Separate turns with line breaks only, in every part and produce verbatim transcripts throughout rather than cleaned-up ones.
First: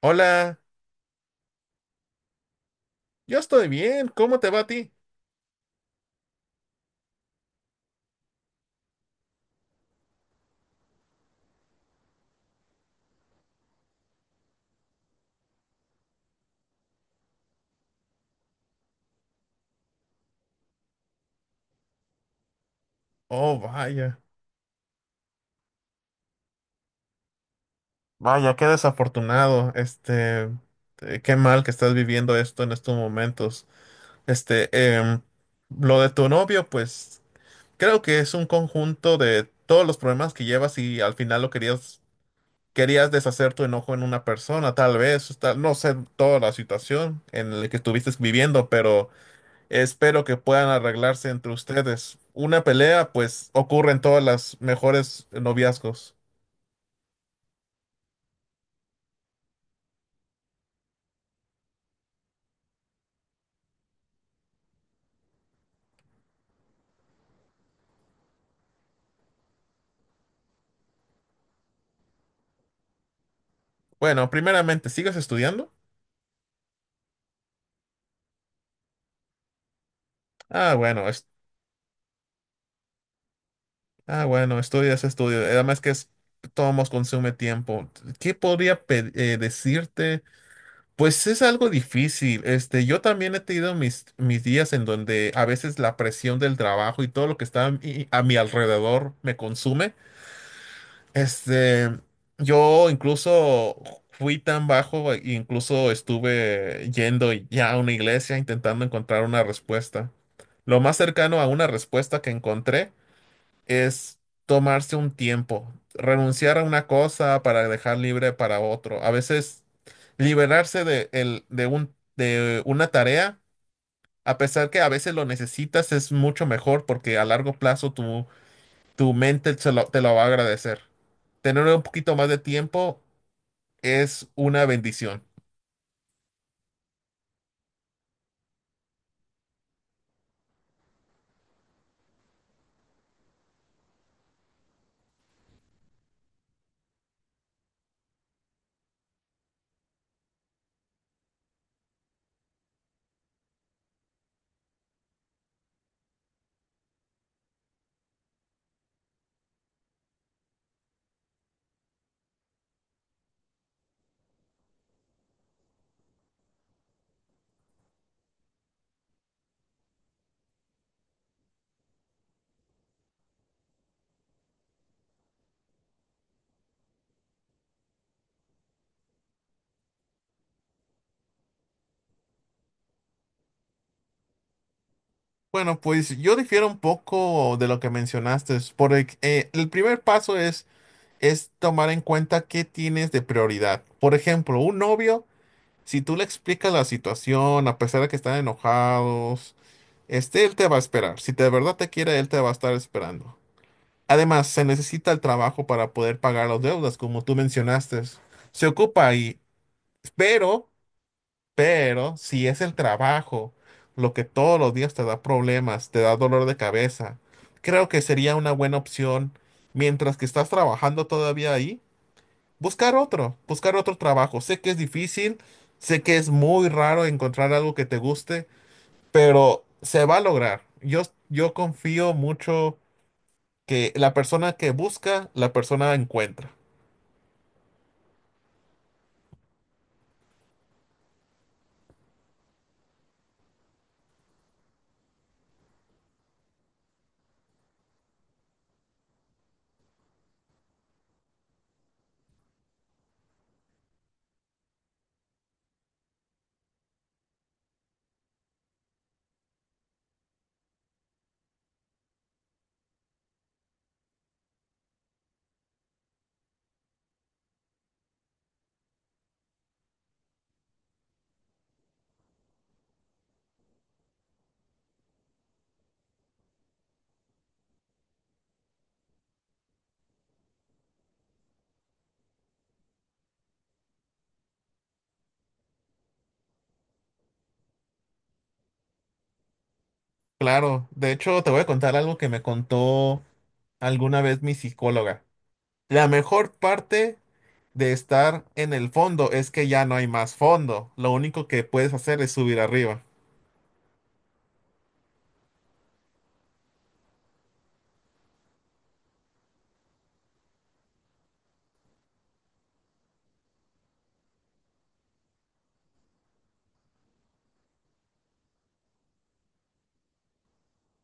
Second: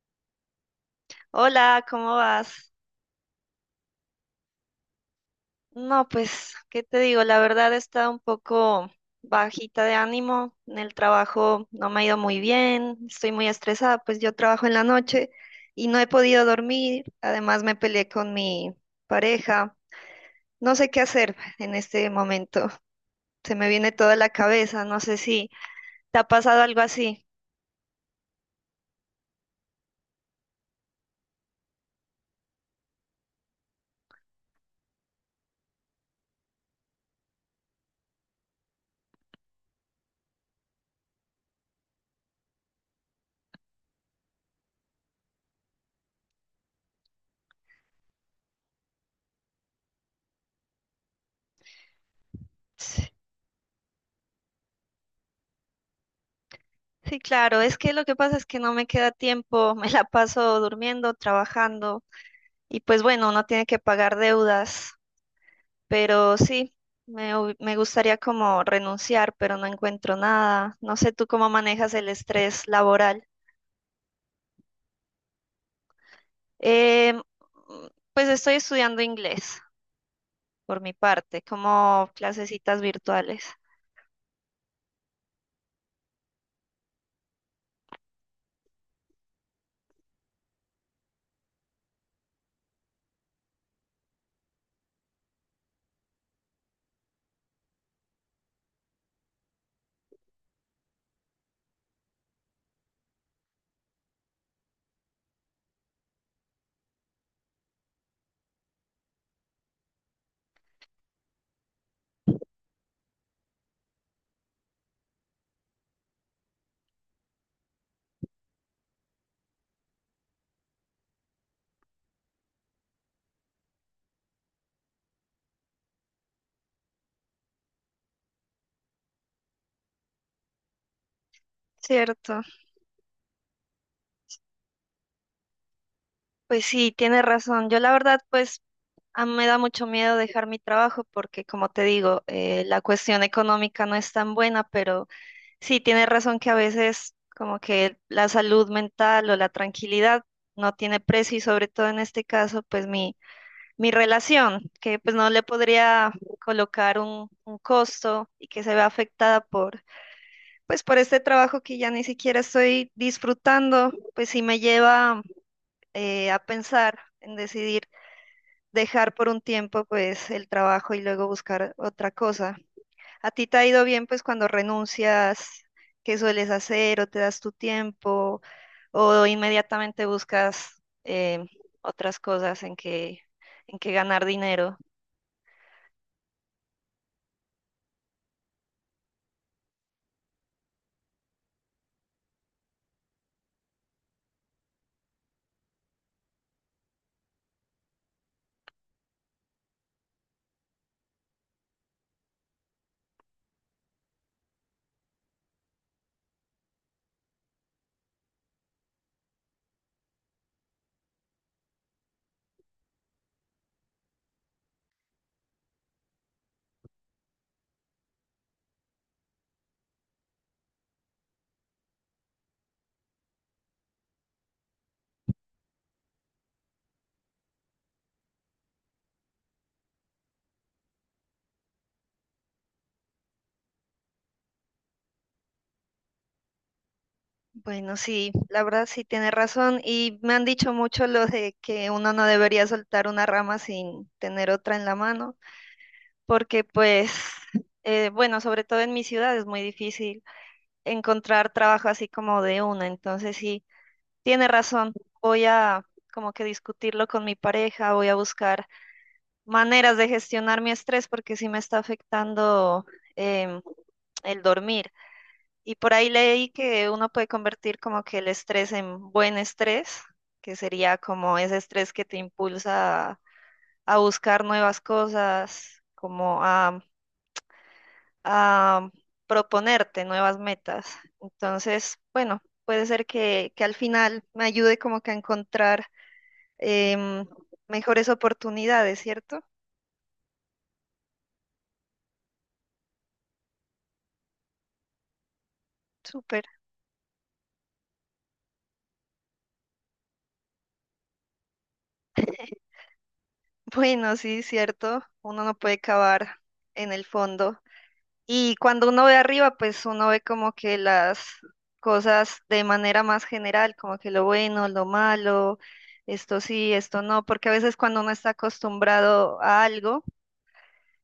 Hola,
Hola, ¿cómo vas?
yo estoy bien, ¿cómo te va a ti?
No, pues, ¿qué te digo? La verdad está un poco bajita de ánimo. En el trabajo no me ha ido muy bien, estoy muy estresada, pues yo trabajo en la noche y no he podido dormir. Además, me peleé con mi pareja. No sé qué hacer en este momento. Se
Oh,
me viene toda
vaya,
la cabeza, no sé si te ha pasado algo así.
vaya, qué desafortunado, este, eh, qué mal que estás viviendo esto en estos momentos. Este, em, lo de tu novio, pues, creo que es un conjunto de todos los problemas que llevas y al final lo querías, querías deshacer tu enojo en una persona, tal vez, tal- no sé toda la situación en la que estuviste viviendo, pero... Espero que puedan arreglarse entre ustedes. Una pelea,
Sí,
pues, ocurre en todas las mejores noviazgos.
sí, claro, es que lo que pasa es que no me queda tiempo, me la paso durmiendo, trabajando. Y pues bueno, uno tiene que pagar deudas, pero sí, me, hu- me gustaría como renunciar, pero no encuentro nada. No sé tú cómo manejas el estrés laboral.
Bueno, primeramente, ¿sigues estudiando?
Em, mm, pues estoy estudiando inglés
Ah,
por mi
bueno, es-
parte, como clasecitas virtuales.
ah, bueno, estudias, estudio. Además que es, todo consume tiempo. ¿Qué podría pe- eh, decirte? Pues es algo difícil. Este, yo también he tenido mis, mis días en donde a veces la presión del trabajo y todo lo que está a mi a mi alrededor me consume. Este, yo incluso fui tan bajo, e incluso estuve yendo ya a una iglesia intentando encontrar una respuesta. Lo más cercano a una respuesta que encontré es tomarse un tiempo, renunciar a una cosa para dejar libre para otro. A veces liberarse de, el- de un, de una tarea, a pesar que a veces lo necesitas, es mucho mejor porque a largo plazo tu mente se lo- te lo va a agradecer. Tener un poquito más de
Cierto.
tiempo es una bendición.
Pues sí, tienes razón. Yo la verdad, pues a mí me da mucho miedo dejar mi trabajo porque, como te digo, eh, la cuestión económica no es tan buena, pero sí, tienes razón que a veces como que la salud mental o la tranquilidad no tiene precio y sobre todo en este caso, pues mi, mi relación, que pues no le podría colocar un, un costo y que se ve afectada por, pues por este trabajo que ya ni siquiera estoy disfrutando, pues sí me lleva eh, a pensar en decidir dejar por un tiempo pues el trabajo y luego buscar otra cosa. ¿A ti te ha ido bien pues cuando renuncias? ¿Qué sueles hacer o te das tu tiempo o inmediatamente buscas eh, otras cosas en que, en que ganar dinero?
Bueno, pues yo difiero un poco de lo que mencionaste, porque eh, el primer paso es, es tomar en cuenta qué tienes de prioridad. Por ejemplo, un novio, si tú le explicas la situación, a pesar de que están enojados, este, él te va a esperar. Si de verdad te quiere, él te va a estar esperando. Además, se necesita el trabajo para poder pagar las deudas, como tú mencionaste. Se ocupa ahí, pero... Pero si es el trabajo lo que todos los días te da problemas, te da dolor de cabeza, creo que sería una buena opción, mientras que estás trabajando todavía ahí, buscar otro, buscar otro trabajo. Sé que es difícil, sé que es muy raro encontrar algo que te guste, pero se va a lograr. Yo, yo confío mucho que la persona que busca, la persona encuentra.
Bueno, sí, la verdad sí tienes razón y me han dicho mucho lo de que uno no debería soltar una rama sin tener otra en la mano. Porque pues, eh, bueno, sobre todo en mi ciudad es muy difícil encontrar trabajo así como de una, entonces sí, tiene razón, voy a como que discutirlo con mi pareja, voy a buscar maneras de gestionar mi estrés porque sí me está afectando em, el dormir. Y por ahí leí que uno puede convertir como que el estrés en buen estrés, que sería como ese estrés que te impulsa a a buscar nuevas cosas, como a a proponerte nuevas metas. Entonces, bueno, puede ser que, que al final me ayude como que a encontrar em, mejores oportunidades, ¿cierto?
Claro, de hecho te voy a contar algo que me contó alguna vez mi psicóloga. La
Súper.
mejor parte de estar en el fondo es que ya no hay más fondo. Lo único que puedes hacer es subir arriba.
Bueno, sí, cierto. Uno no puede cavar en el fondo. Y cuando uno ve arriba, pues uno ve como que las cosas de manera más general, como que lo bueno, lo malo, esto sí, esto no, porque a veces cuando uno está acostumbrado a algo,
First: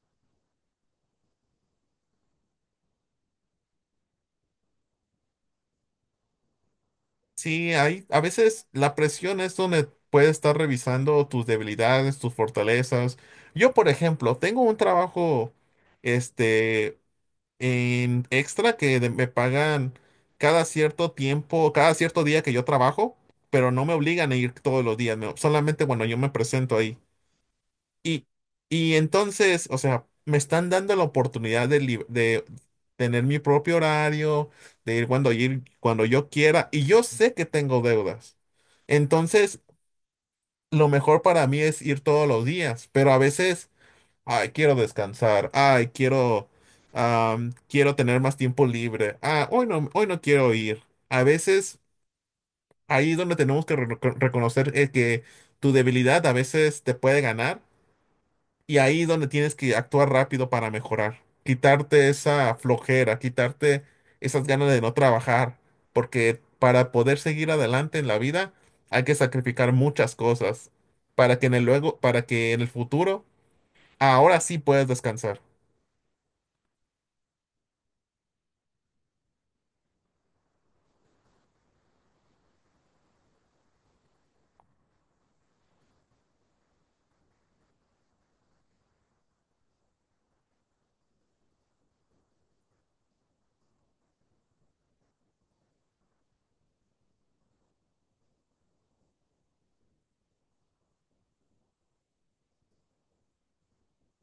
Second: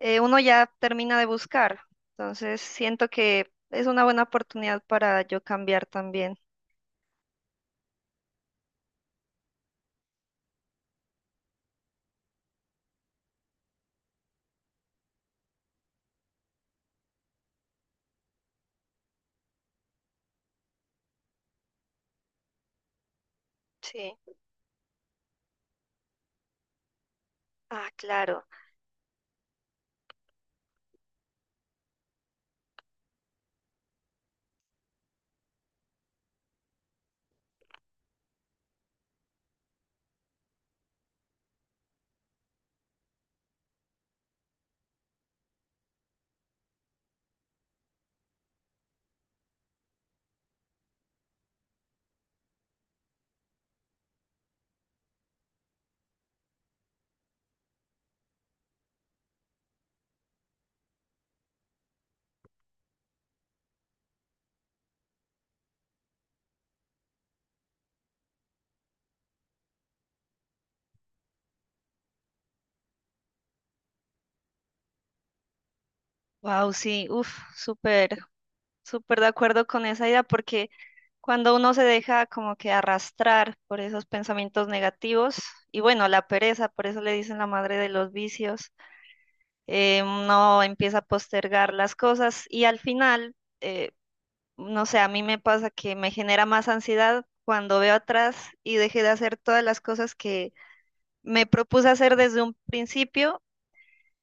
eh, uno ya termina de buscar. Entonces siento que es una buena oportunidad para yo cambiar también.
Sí, hay, a veces la presión es donde puedes estar revisando tus debilidades, tus fortalezas. Yo, por ejemplo, tengo un trabajo este en extra que de- me pagan cada cierto tiempo, cada cierto día que yo trabajo, pero no me
Sí.
obligan a ir todos los días, no, solamente cuando yo me presento ahí.
Ah,
Y,
claro.
y entonces, o sea, me están dando la oportunidad de, lib- de tener mi propio horario, de ir cuando, ir cuando yo quiera, y yo sé que tengo deudas. Entonces, lo mejor para mí es ir todos los días, pero a veces, ay, quiero descansar, ay, quiero, am, quiero tener más tiempo libre, ah, hoy no, hoy no quiero ir. A veces, ahí es donde tenemos que re- reconocer eh, que tu debilidad a veces te puede ganar y ahí es donde tienes que actuar rápido para mejorar, quitarte esa flojera, quitarte esas ganas de no trabajar, porque para poder seguir adelante en la vida hay que sacrificar muchas cosas para que en el luego, para que en el futuro, ahora sí puedes descansar.
Wow, sí, uf, súper, súper de acuerdo con esa idea porque cuando uno se deja como que arrastrar por esos pensamientos negativos y bueno, la pereza, por eso le dicen la madre de los vicios, eh, uno empieza a postergar las cosas y al final... eh, no sé, a mí me pasa que me genera más ansiedad cuando veo atrás y dejé de hacer todas las cosas que me propuse hacer desde un principio.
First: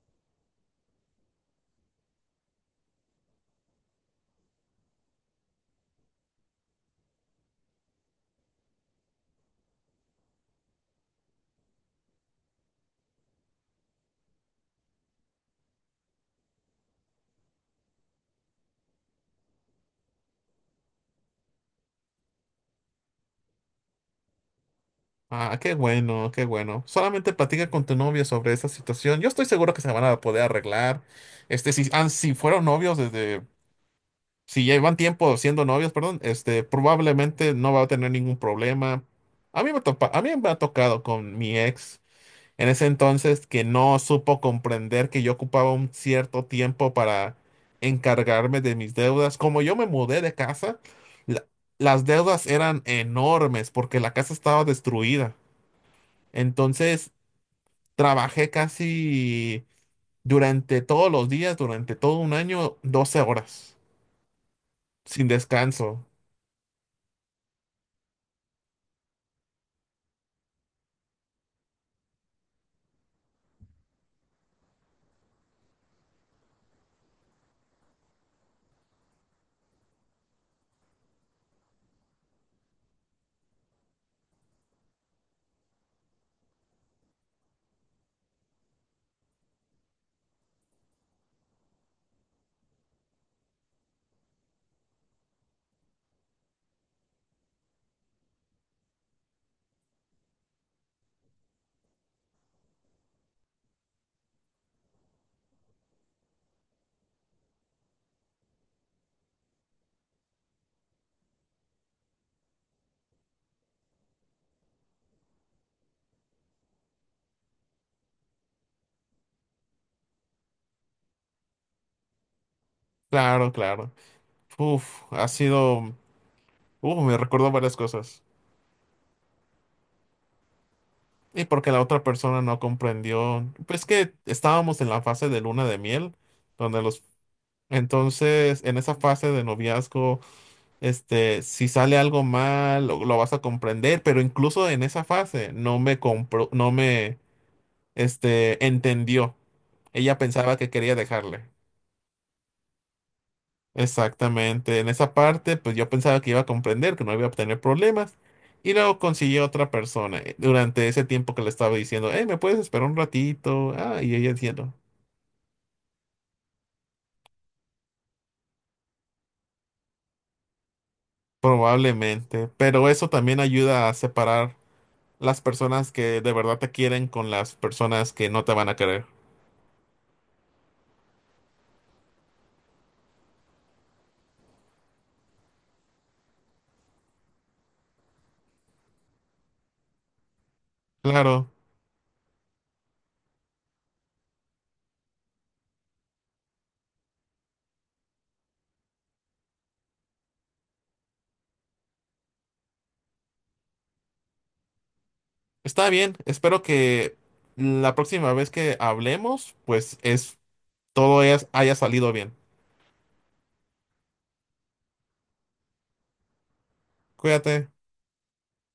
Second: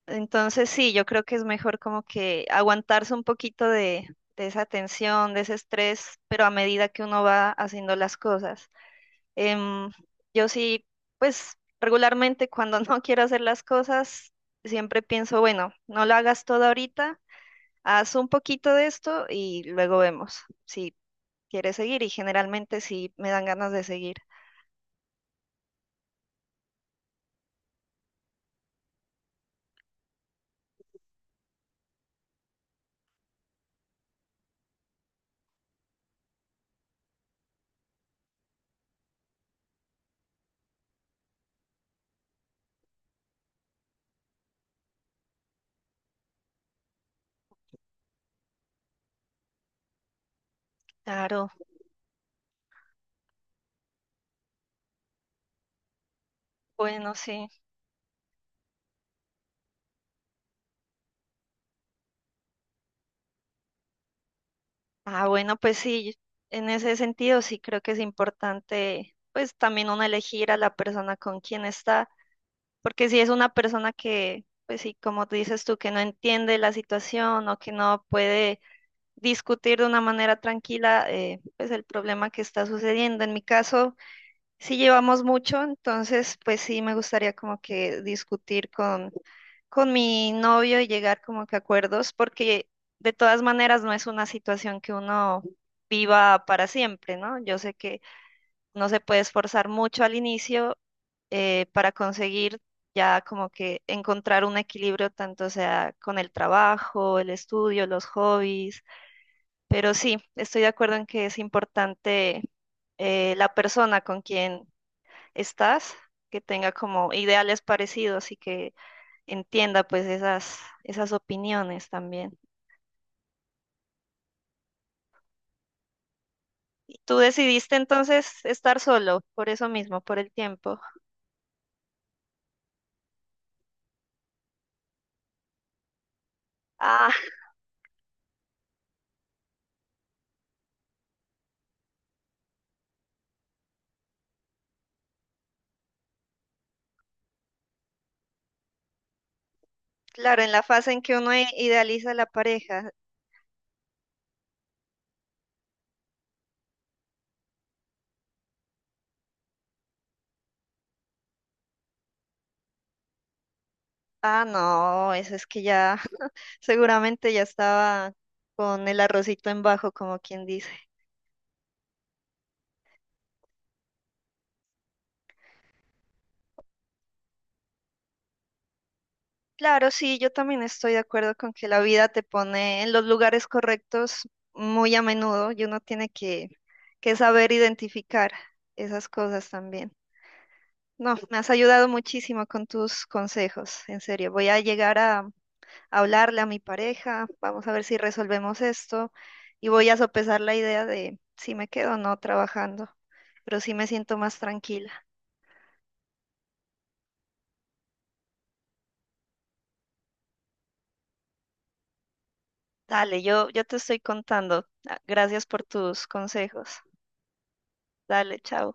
Entonces sí, yo creo que es mejor como que aguantarse un poquito de, de esa tensión, de ese estrés, pero a medida que uno va haciendo las cosas. Em, yo sí, pues regularmente cuando no quiero hacer las cosas, siempre pienso, bueno, no lo hagas todo ahorita, haz un poquito de esto y luego vemos si quiere seguir y generalmente sí me dan ganas de seguir.
Ah, qué bueno, qué bueno. Solamente platica con tu novio sobre esa situación. Yo estoy seguro que se van a poder arreglar. Este, si, han- si fueron novios desde si llevan tiempo siendo novios, perdón, este, probablemente no va a tener ningún problema. A mí me topa- a mí me ha tocado con mi ex en ese entonces que no supo comprender que yo ocupaba un cierto tiempo para encargarme de mis deudas. Como yo me mudé de casa, la-
Claro,
las deudas eran enormes porque la casa estaba destruida. Entonces,
bueno, sí.
trabajé casi durante todos los días, durante todo un año, doce horas, sin
Ah, bueno, pues
descanso.
sí, en ese sentido sí creo que es importante, pues también uno elegir a la persona con quien está, porque si es una persona que, pues sí, como dices tú, que no entiende la situación o que no puede discutir de una manera tranquila, eh, pues el problema que está sucediendo. En mi caso, sí llevamos mucho, entonces, pues sí me gustaría como que discutir con con mi novio y llegar como que a acuerdos, porque de todas maneras no es una situación que uno viva para siempre, ¿no? Yo sé que no se puede esforzar mucho al inicio eh, para conseguir ya como que encontrar un equilibrio tanto sea con el trabajo, el estudio, los hobbies, pero sí, estoy de acuerdo en que es importante eh, la persona con quien estás, que tenga como ideales parecidos y que entienda pues esas, esas opiniones también.
Claro, claro. Uf, ha sido, uf, me
Tú
recordó varias
decidiste
cosas.
entonces estar solo, por eso mismo, por el tiempo.
Y porque la otra persona no comprendió, pues que estábamos en la fase de luna de miel, donde los,
Ah,
entonces en esa fase de noviazgo, este, si sale algo mal, lo, lo vas a comprender, pero incluso en esa fase no me compró, no me, este, entendió. Ella
claro, en
pensaba
la
que
fase
quería
en que uno i-
dejarle.
idealiza la pareja.
Exactamente, en esa parte pues yo pensaba que iba a comprender, que no iba a tener problemas y luego conseguí otra persona eh, durante ese tiempo que le estaba diciendo, hey, ¿me puedes esperar un ratito? Ah, y ella
Ah,
diciendo,
no, eso es que ya seguramente ya estaba con el arrocito en bajo, como quien dice.
probablemente, pero eso también ayuda a separar las personas que de verdad te quieren con las personas que no te van a querer.
Claro, sí, yo también estoy de acuerdo con que la vida te pone en los lugares correctos muy a menudo y uno tiene que, que saber identificar esas cosas también. No, me has
Claro,
ayudado muchísimo con tus consejos, en serio. Voy a llegar a, a hablarle a mi pareja, vamos a ver si resolvemos esto y voy a sopesar la idea de si me quedo o no trabajando, pero sí me siento más tranquila.
está bien, espero que la próxima vez que hablemos pues es todo es- haya salido bien.
Dale, yo, yo te estoy contando. Ah, gracias por tus consejos.
Cuídate.
Dale, chao.